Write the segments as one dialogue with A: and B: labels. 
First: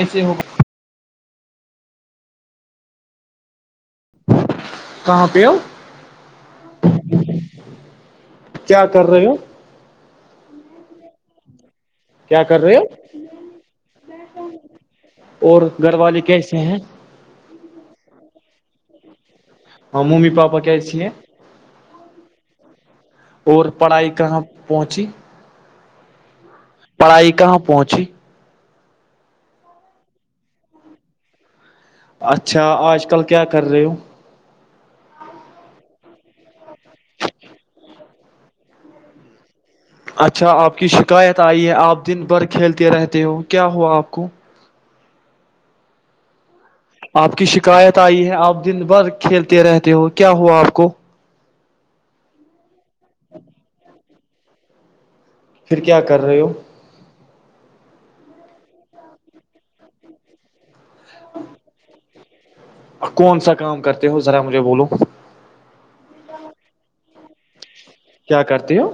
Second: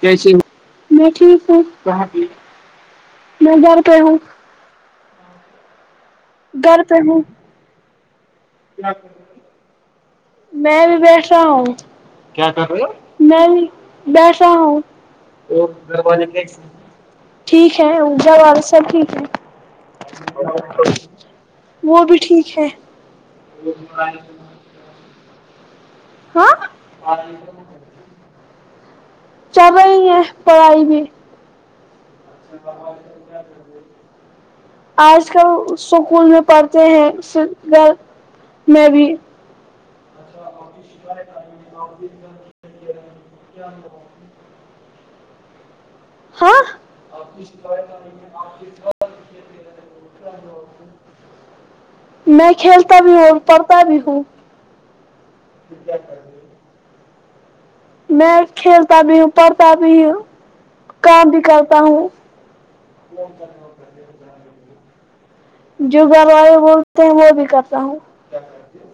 A: کیا
B: ہو
A: میں ٹھیک میں بار کہ ہوں
B: کہاں پ
A: گھر پہ ہوں
B: کیا کر رہے ہو
A: میں بھی بیٹھ رہا ہوں کیا کر رہے ہ میں بیٹھا ہوں
B: اور گھر والے کیسے ہیں
A: ٹھیک ہے ا سب ٹھیک ہے
B: ہاں ممی پاپا کہ چے
A: وہ بھی ٹھیک ہے
B: اور پڑھائی کہاں پہنچی
A: ہاں
B: پڑھائی کہاں پہنچی
A: چبا ہی ہے پڑھائی بھی
B: اچھا آج کل کیا کر رہے ہو
A: آج کل سکول میں پڑھتے ہیں گھر میں بھی
B: اچھا آپ کی شکایت آئی ہے آپ دن بھر کھیلتے رہتے ہو کیا ہوا آپ کو
A: ہاں
B: آپ کی شکایت آئی ہے آپ دن بھر کھیلتے رہتے ہو کیا ہوا آپ کو
A: میں کھیلتا بھی ہوں اور پڑھتا بھی ہوں
B: پھر کیا کر رہے ہو
A: میچ کھیلتا بھیوں پڑتا بھیوں کام بھی کرتا ہوں
B: کون سا کام کرتے ہو ذرا مجھے بولو
A: جو گھر والے بولتے ہیں وہ بھی کرتے
B: کرتے ہو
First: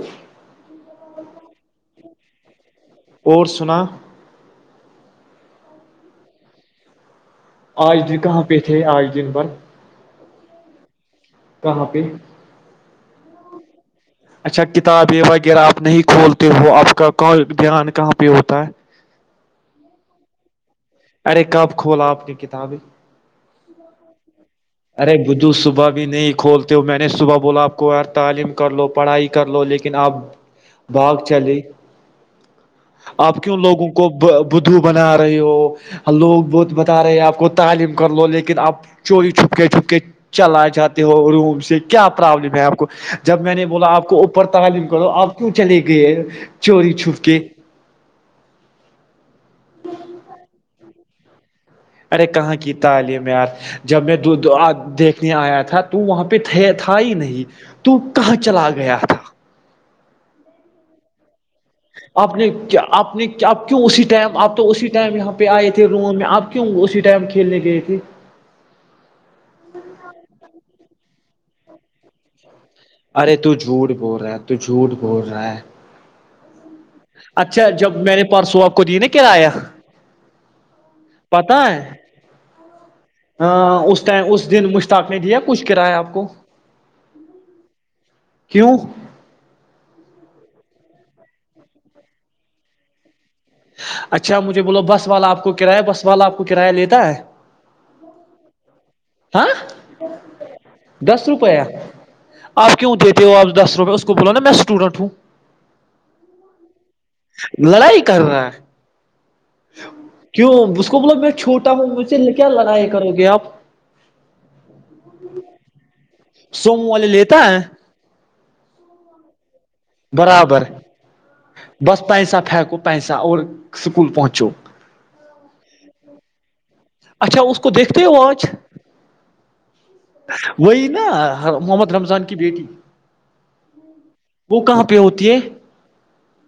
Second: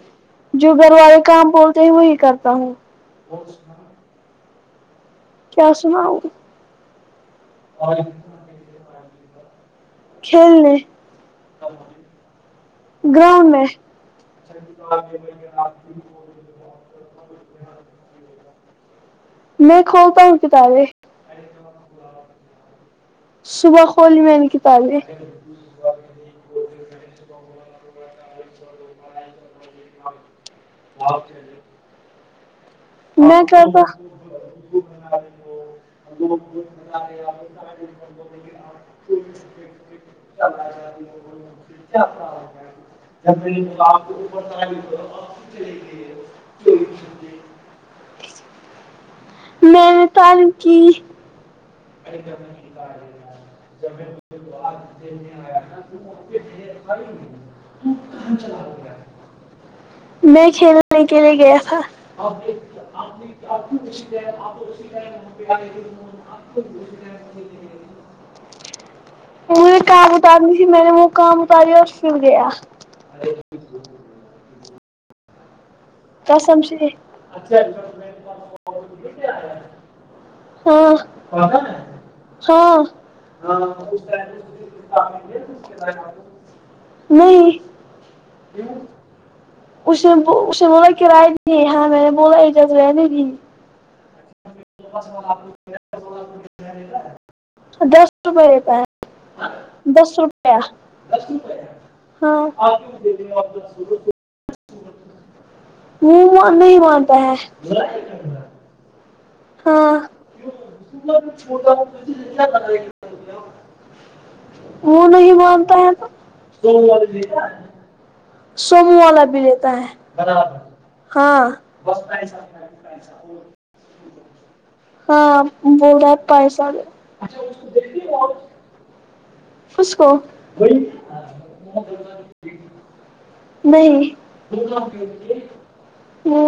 A: جو گھر والے کام بولتے ہیں وہی کرتا ہوں اور سنا کیا سناؤ
B: آج بھی کہاں پہ تھے آج دن بند
A: کلنے
B: کہاں پہ
A: گراؤن میں
B: اچھا کتابیں وغیرہ آپ نہیں کھولتے ہو آپ کا کو گان کہاں پہ ہوتا کتا
A: میں کھتا ہوں ک تارے
B: ارے کب کھولا آپ کی کتابیں
A: صبح خول میں نے کی
B: ارے بجھو صبح بھی نہیں کھولتے ہو میں نے صبح بولا آپ کو یار تعلیم کر لو پڑھائی کی کر لو لیکن آپ بھاگ چلے آپ
A: میں
B: کیوں
A: کرتا
B: لوگوں کو بدو بنا رہے ہو لوگ بدھ بتا رہے ہو آپ کو تعلیم کر لو لیکن آپ چوری چ چپک کے چھپ کے چلا جاتے ہو روم سے کیا پرابلم ہے آپ کو جب میں نے بولا آپ کو اوپر تعلیم کرو آپ کیوں چلے گئے چور چھپ کے
A: میں نے تان کی
B: ارے کہاں کی تعلیم یار جب میں دیکھنے آیا تھا تو وہاں پہ تھا ہی نہیں تو کہاں چلا گیا تھا
A: میں کھیلنے کےلے گیا تھا
B: آپ نے آپ نے آپ کیوں اسی ٹائم آپ تو اسی ٹائم یہاں پہ آئے تھے روم میں آپ کیوں اسی ٹائم کھیلنے گئے تھے
A: م کااب اتار نہیں س میں نے م وہ کام کری اور پھر گیا
B: ارے ت جھوٹ بول رہا ہے ت جھوٹ بول رہا ہے
A: تو سم
B: اچھا جب میں نے پرسوں آپ کو دی نا کرایہ
A: ہاں
B: پتا ہے
A: ہاں
B: ہ اس م اس دن مشتاق نے دیا کچھ کرایہ آپ کو
A: نہیں
B: کیوں
A: کراائے دی ہاں میں نے بولا اجاز رہنے ت
B: اچھا مجھے بولو بس والا آپ کو کرایہ بس والا آپ کو کرایہ لیتا ہے
A: دس روپے لیتا
B: ہاں
A: دس روپیہ
B: دس روپیہ
A: ہاں
B: آپ کیوں دیتے ہو آپ دس روپئے اس کو بولا نا میں اسٹوڈنٹ ہوں
A: مہ نہیں مانتا ہے
B: لڑائی کر رہا ہے
A: ہاں
B: کیوں اس کو بلا میں چھوٹا ہوں مجھے کیا لگیا کرو گے آپ
A: وہ نہیں مانتا ہے تو
B: سومو والے لیتا ہے
A: سمو والا ج
B: برابر
A: ہاں
B: بس پیسہ پھینکو پیسہ اور اسکول پہنچو
A: ہاں ب رہا پائسال
B: اچھا اس کو دیکھتے ہو آنچ
A: اس کو
B: وہی نا محمد رمضان کی بیٹی
A: نہیں
B: وہ کہاں پہ ہوتی ہے
A: وہ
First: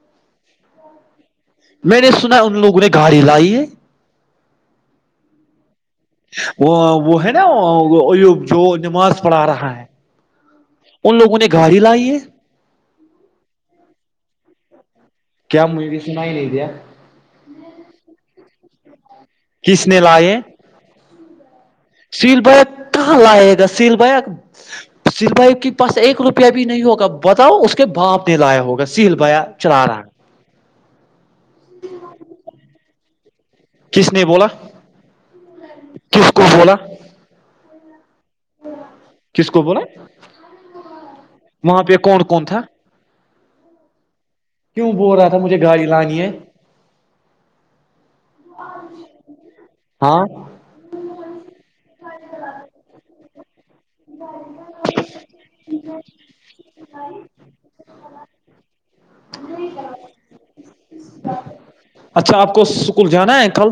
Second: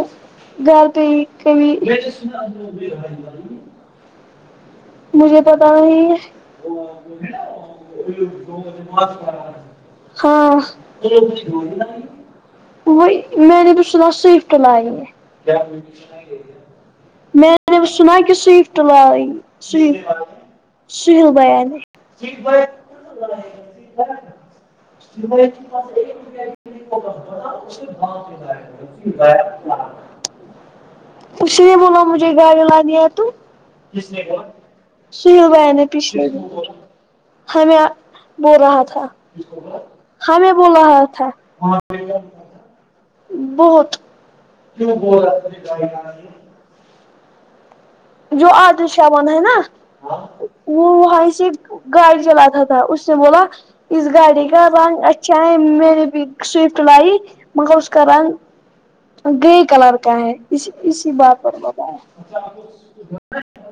A: گھر تو یہ ک
B: میں نے سنا ان لوگوں نے گاڑی لائی ہے
A: [unintelligible] مجھے تو
B: وہ وہ ہے ناب جو نماز پڑھا رہا ہے ان لوگوں نے گاڑی لائی ہے
A: وہائی میں نے تو سدس سوئفٹ لاگ میں
B: کیا مجھے سنا ہی نہیں دیا
A: میں نے وہ سنا کہ صوف تولائی
B: کس
A: شری
B: نے لائے
A: [unintelligible] جل بان [unintelligible]
B: سیل بیا کہاں لائے گا سیل بایا سل بائی کے پاس ایک روپیہ بھی نہیں ہوگا بتاؤ اس کے باپ نے لایا ہوگا سیل بایا چلا رہا
A: اسی
B: کس نے بولا
A: سل بہ نے پچھل
B: کس کو بولا
A: ہمیں بول رہا تھا
B: کس کو بولا
A: ہمیں بول رہا تھا
B: وہاں پہ کون کون تھا
A: بہت
B: کیوں بول رہا تھا مجھے گاڑی لانی ہے
A: جو عادل شامن ہے نا
B: ہاں
A: وہ وہیں سے گائے جلاتا تھا اس نے بولا اس گاڑی کا رنگ اچھا ہے میں نے بھی سوفٹ لائی مگر اس کا رنگ گرے کلر کا ہے اس اسی بات پر
B: اچھا آپ کو
A: بتایا
B: اسکول جانا ہے کل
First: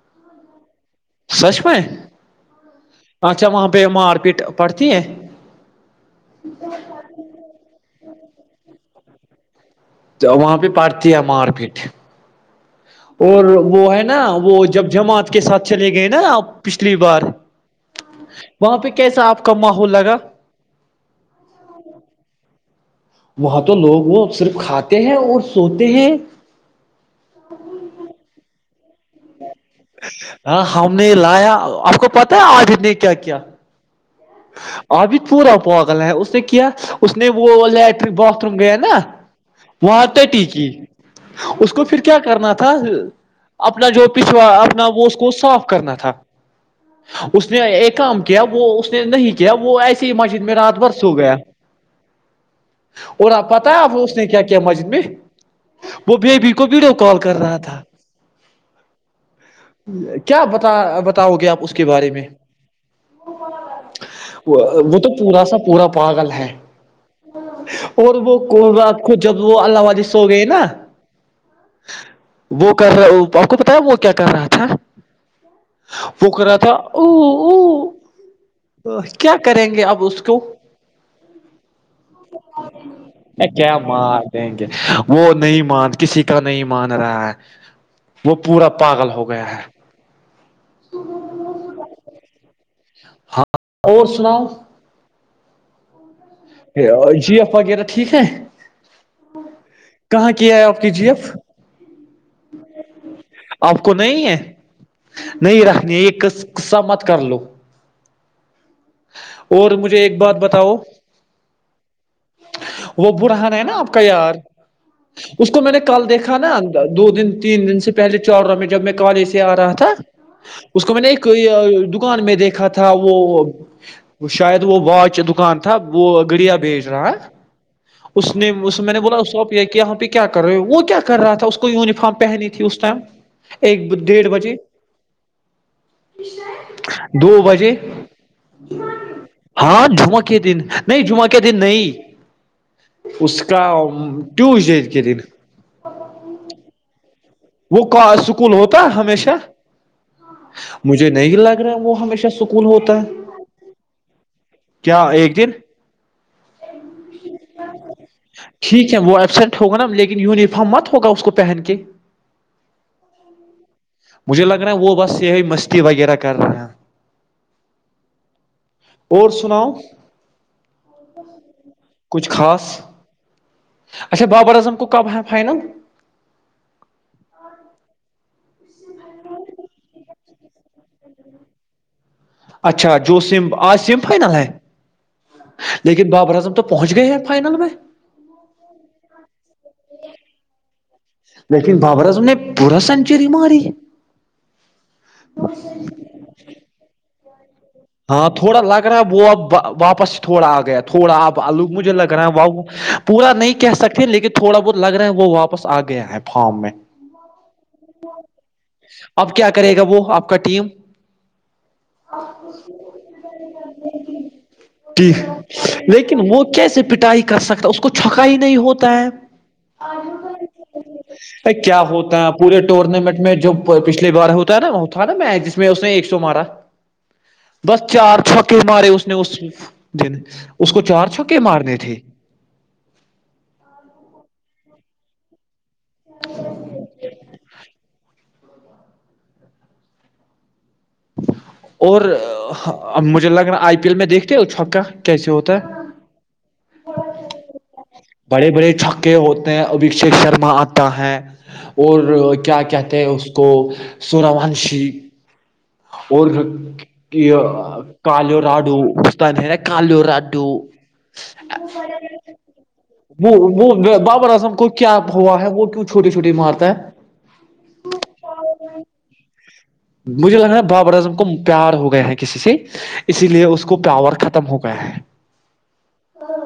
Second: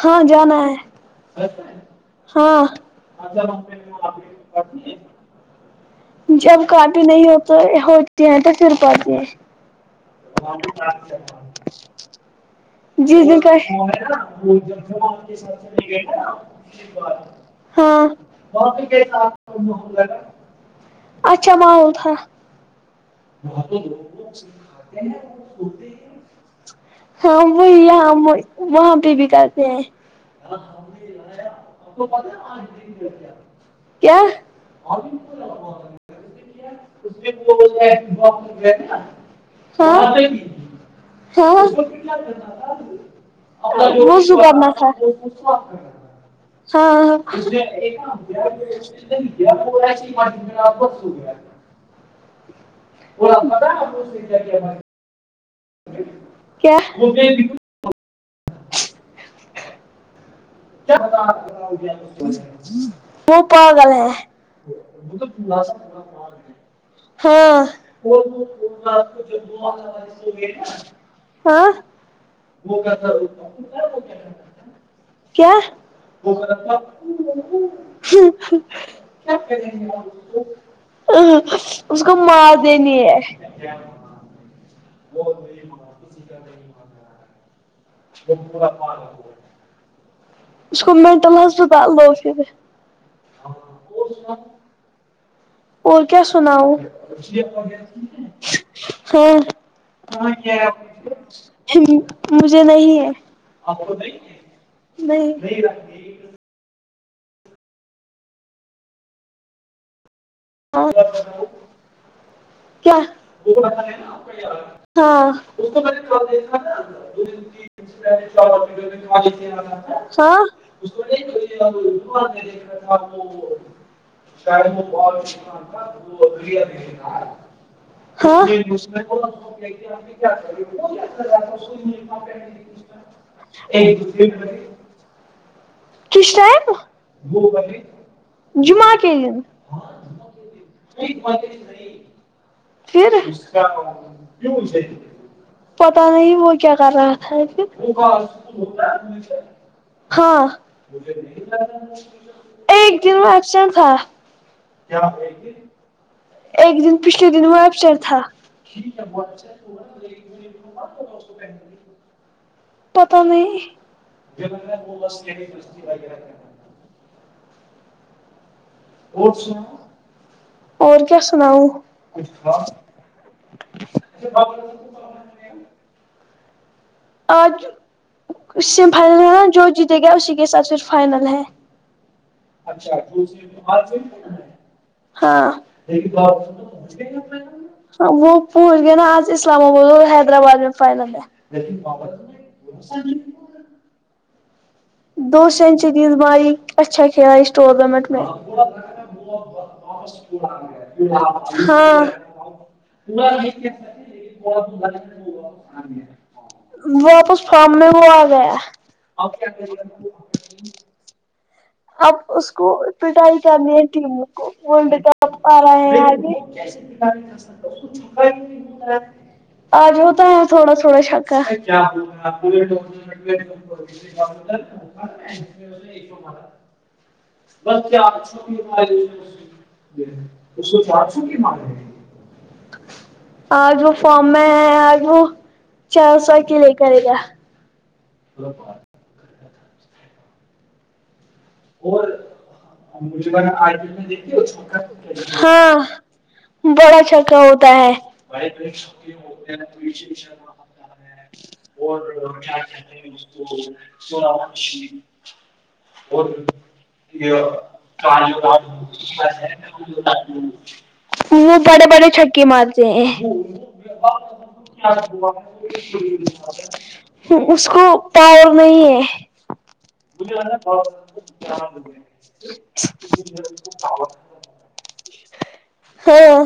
A: ہاں جانا ہے
B: سچ میں
A: ہاں
B: اچھا وہاں پہ مار پیٹ پڑتی ہے
A: جب کا بھی نہیں ہوتا ہو تٹر س ر پتی ہے [unintelligible]
B: تو وہاں پہ پارتی ہے مار پیٹ
A: جی
B: اور
A: ج
B: وہ ہے نا وہ جب جماعت کے ساتھ چلے گئے نا آپ پچھلی بار
A: ہاں
B: وہاں پہ کیسا آپ کا ماحول لگا
A: اچھا ماحول تھا
B: وہاں تو لوگ وہ صرف کھاتے ہیں اور سوتے ہیں
A: ہاں وہی وہاں پہ بھیک
B: ہاں ہم نے لایا آپ کو پتا ہے آج نے کیا کیا
A: کیا
B: ابھی پورا پاگلا ہے اس نے کیا اس نے وہ لیٹرن باتھ روم گیا نا
A: ہاں
B: وہاں ت ٹی کی
A: ہاں
B: اس کو پھر کیا کرنا تھا اپنا جو
A: وضو
B: پچھوا
A: کرنا
B: اپنا
A: تھا
B: وہ اس کو صاف کرنا تھا
A: ہاں
B: اس نے ایک کام کیا وہ اس نہیں کیا وہ ایسی ہی مسجد میں رات بھر سو گیا اور آپ پتا آپ اس نے کیا کیا مسجد میں وہ بیبی کو
A: کیا
B: ویڈیو کال کر رہا تھا [inaudible]
A: تو
B: بتاؤ گے آپ اس کے بارے میں
A: پا ہاں
B: وہ تو پورا سا پورا پاگل ہے اور وہ رات کو جب وہ اللہ والے سو گئے نا
A: ہاں
B: وہ کر رہا آپ کو پتا ہے وہ کیا کر رہا تھا
A: کیا
B: وہ کر رہا تھا او او کیا کریں گے اب اس کو
A: اس کو مار دینی ہے
B: کیا مار دیں گے وہ نہیں مان کسی کا نہیں مان رہا ح [inaudible] وہ پورا پاگل ہو گیا ہے
A: اس کو مینٹل ہسپتال دو پھر ہاں اور س اور کیا سناؤ
B: جی ایف وغیرہ ٹھیک ہے
A: ہ
B: کہاں کیا ہے آپ کی جی ایف
A: مجھے نہیں ہے
B: آپ کو نہیں ہے
A: نہیں
B: رکھنی ہے یہ قصہ مت کر لو اور مجھے ایک بات بتاؤ
A: ہاں
B: وہ برہان ہے نا آپ کا یار
A: کیا
B: اس کو میں نے کل دیکھا نا دو
A: ہاں
B: تین دن سے پہلے چار روم میں جب میں کال ایسے ا رہا تھا
A: ہاں
B: اس کو میں نے کوئی دکان میں دیکھا تھا وہ شاید وہ تب وہ گریا بیچ رہا ہے اس
A: ہاں
B: نے مجھ سے میں نے بولا کہ یہاں پہ کیا کر رہے ہو وہ کیا کر رہا یونیفارم پہنی تھی اس ٹائم ایک ڈیڑھ بجے دو بجے
A: جمعہ کے
B: ہاں جمعہ کے دن نہیں جمعہ کے دن نہیں اس کا ٹیوزڈے کے دن
A: پتہ نہیں وہ کیا کر رہا ہے
B: وہ اسکول ہوتا ہے ہمیشہ مجھے نہیں لگ رہا وہ ہمیشہ سکول
A: [unintelligible] ایک
B: ہوتا ہے
A: دن میںشن تھا
B: کیا ایک دن
A: ایک دن پچھلے دن وہ ایپچر تھا
B: ٹھیک ہے وہ ایبسینٹ ہوگا نا لیکن یونیفارم مت ہوگا اس کو پہن کے
A: پتا نہیں
B: مجھے لگ رہا ہے وہ بس یہی مستی وغیرہ کر رہے ہیں
A: اور سنا اور کیا س
B: کچھ خاص اچھا بابر اعظم کو کب ہے فائنل
A: آج جو جیتے گا اسی کے ساتھ پھر چ
B: اچھا جو سم آج سیم فائنل ہے لیکن بابر اعظم تو پہنچ گئے ہیں فائنل میں
A: ہاں وہ پوچھ گ نا آج اسلام آباد اور حیدرآباد میں فائنل ہے
B: بابرز نے پورا سینچری ماری
A: دو س انچ چیز ماری اچھا کیا
B: ہاں تھوڑا لگ رہا ہے وہ اب واپس تھوڑا اگیا تھوڑا اپ لوگ مجھے
A: ہاں
B: لگ رہا ہے واؤ پورا نہیں کہہ سکتے لیکن تھوڑا بہت لگ رہا ہے وہ واپس ا گئے ہیں فارم میں
A: واپس فارم میں وہ آ گیا
B: اب کیا کریں وہ آپ کا ٹیم
A: آپ اس کو اج
B: کہ لیکن وہ
A: ہوتا
B: کیسے پٹائی کر سکتا اس کو چھکا ہی نہیں
A: ہے
B: ہوتا ہے
A: تھوڑا
B: کیا ہوتا ہے پورے
A: تھوڑا
B: ٹورنامنٹ میں جو پچھلی بار ہوتا ہے نا
A: کیا
B: ہوتا نا میچ جس میں اس نے ایک سو مارا
A: ہوگا
B: بس چار چھوکے مارے اس نے اس دن اس کو چار چھکے مارنے تھے
A: آج وہ فارم میں آجوں چار سو کے لے کرے گا سپ
B: اور اب مجھے لگ رہا آئی پی ایل میں دیکھتے ہو چھکا کیسے ہوتا
A: ہاں
B: ہے
A: بڑا چھکا ہوتا ہے
B: بڑے بڑے چھکے ہوتے ہیں ابھیشیک شرما آتا ہے اور کیا کہتے ہیں اس کو سورونشی کالوراڈو استان ہے نا کالوراڈو
A: وہ بڑے بڑے چھکے مارتے
B: وہ
A: ہیں
B: وہ بابر اعظم کو کیا ہوا ہے وہ کیوں چھوٹے چھوٹے مارتا ہے
A: اس کو پا نہیں ہے
B: بجھ لگ بابر کو پیار ہو گیا ہے کسی سے اسی لیے اس کو پاور ختم ہو گیا ہے
A: ہاں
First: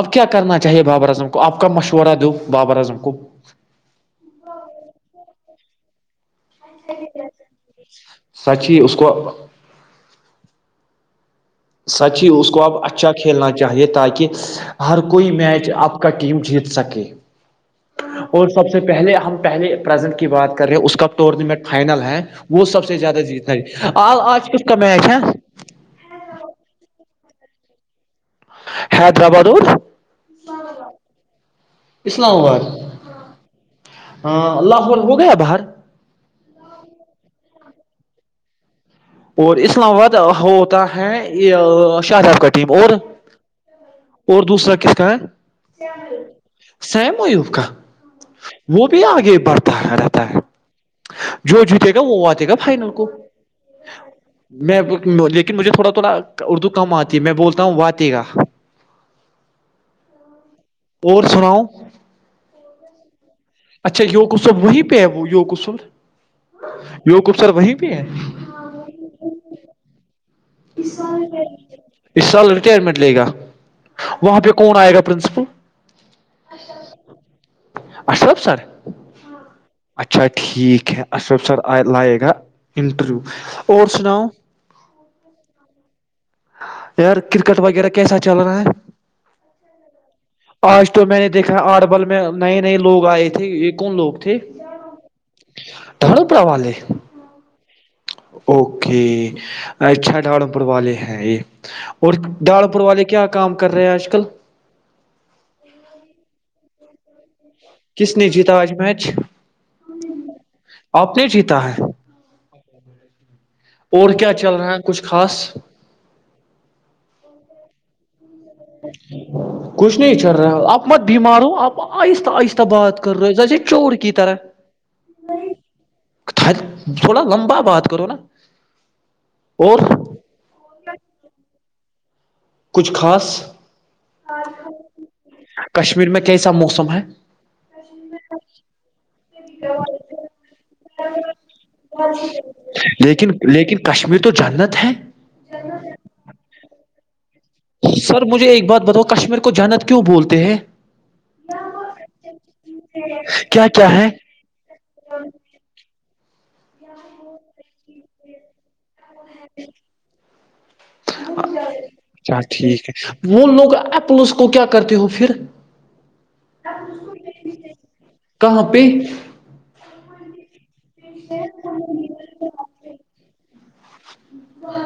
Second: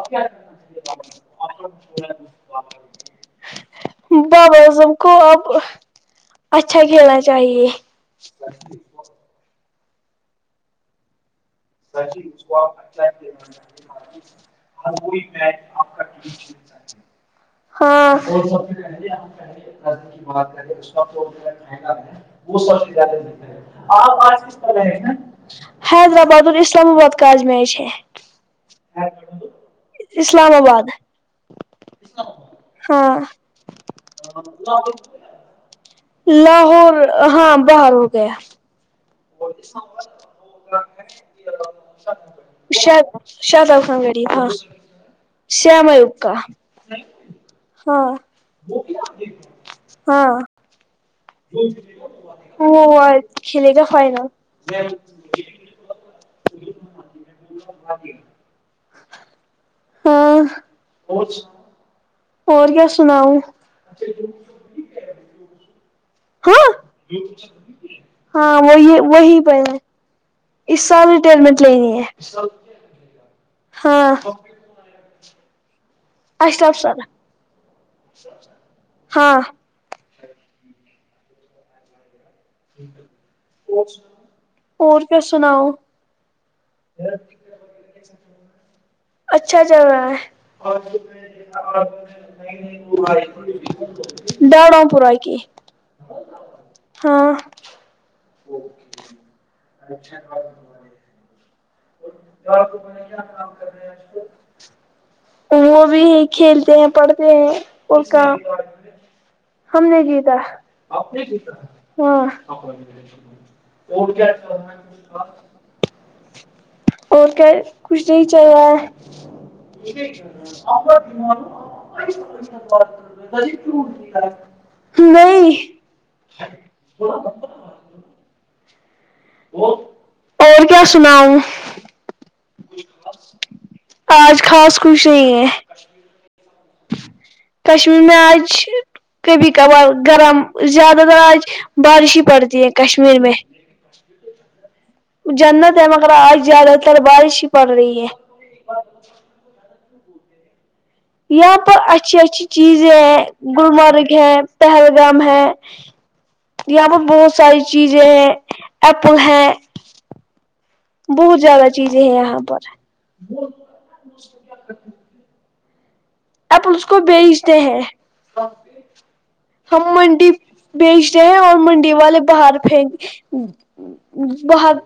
B: اب کیا کرنا چاہیے بابا اعظم کو آپ کا مشورہ دو بابا اعظم کو
A: بابا اعظم کو اب اچھا کھیلنا چاہے
B: سچ ہی اس کو سچی اس کو آپ اچھا کھیلنا چاہیے تاکہ ہر کوئی میچ آپ کا ٹیم جیت سکے
A: ہاں
B: اور سب سے پہلے ہم پہلے پرزنٹ کی بات کر رہے ہیں اس کا ٹورنامنٹ فائنل ہے وہ سب سے زیادہ جیتنا آج کس کا میچ ہے
A: حیدرآباد اور اسلام آباد کاز میچ ہے
B: حیدر آباد اور
A: اسلام آباد
B: اسلام آباد
A: ہاں
B: ہ اللہن ہو گیا باہر
A: لاہور ہاں باہر ہو گیا
B: اور اسلام آباد ہوتا ہے شاہزاب کا ٹیم اور
A: شاید شاداب خان غریب
B: اور
A: ہاں
B: دوسرا کس کا ہے
A: شیام ایوب کا
B: سیم ووب کا
A: ہاں
B: وہ بھی آگے بڑھتا رہتا ہے
A: ہاں
B: جو جتے گا وہ وے گا فائنر
A: وہ
B: کو
A: کھیلے گا فائنل
B: میں لیکن مجھے تھوڑا تھوڑا اردو کم آتی ہے میں بولتا ہوں وے گا
A: ہ [unintelligible]
B: اور سناؤ
A: اور کیا سناؤ
B: اچھا یو قسب وہیں پہ ہے وہ یو قسب
A: ہاں ہاں وہی وہی پہ [unintelligible] سال ریٹائرمنٹ لینی ہے
B: اس سال ریٹائرمنٹ لے گا
A: ہاں
B: وہاں پہ کون آیا ا پرنسپل
A: اشرف سر
B: ا [unintelligible]
A: ہاں
B: اچھا ٹھیک ہے اشرف سر لائے گا انٹرویو اور سناؤ
A: اور کیا سناؤ
B: یار کرکٹ وغیرہ کیسا چل رہا ہے
A: اچھا چل رہا ہے
B: آج تو میں نے دیکھا آٹھ بال میں نئے نئے لوگ آئے تھے یہ کون لوگ تھے
A: ڈڑوں پورا کی
B: ڈھاڑو پورا والے
A: ہاں
B: اوکے ا اچھا ڈالمپور والے ہیں یہ اور داڑ پور والے کیا کام کر رہے ہیں آج کل
A: وہ بھی کھیلتے ہیں پڑھتے ہیں
B: کس
A: کا
B: نے جیتا آج میچ
A: ہم نے جیتا
B: آپ نے جیتا ہے
A: ہاں
B: اور کیا چل رہا ہے کچھ خاص
A: خوش رہی
B: کچھ نہیں چل رہا آپ مت بیمار ہو آپ آہستہ آہستہ بات کر رہے جیسے چور کی طرح
A: ہے نہیں
B: تھوڑا لمبا بات کرو نا
A: اور کیا سنا ہوں
B: کچھ خاص
A: آج خاص خوش نہیں ہے
B: کشمیر میں کیسا موسم ہے
A: کشمیر میں آج کبھی کبھار گرم زیادہ تر آج بارش ہی پڑتی ہے کشمیر
B: لیکن
A: میں
B: لیکن کشمیر تو جنت ہے
A: جنت ہے مگر آج زیادہ تر بارش ہی پڑ رہی ہے
B: سر مجھے ایک بات بتاؤ کشمیر کو جانت کیوں بولتے ہیں
A: یہاں پر اچھی اچھی چیزیں ہیں
B: کیا کیا
A: گلمرگ ہے پہلگام ہے یہاں پر بہت ساری چیزیں ہیں ایپل ہے بہت زیادہ چیزیں ہیں
B: اچھا
A: یہاں پر
B: ٹھیک ہے وہ لوگ ایل اس کو کیا کرتے ہو پھر
A: آپ اس کو بیچتے ہیں
B: کہاں پہ
A: ہم منڈی بیچتے ہیں اور منڈی والے باہر پھیک باہر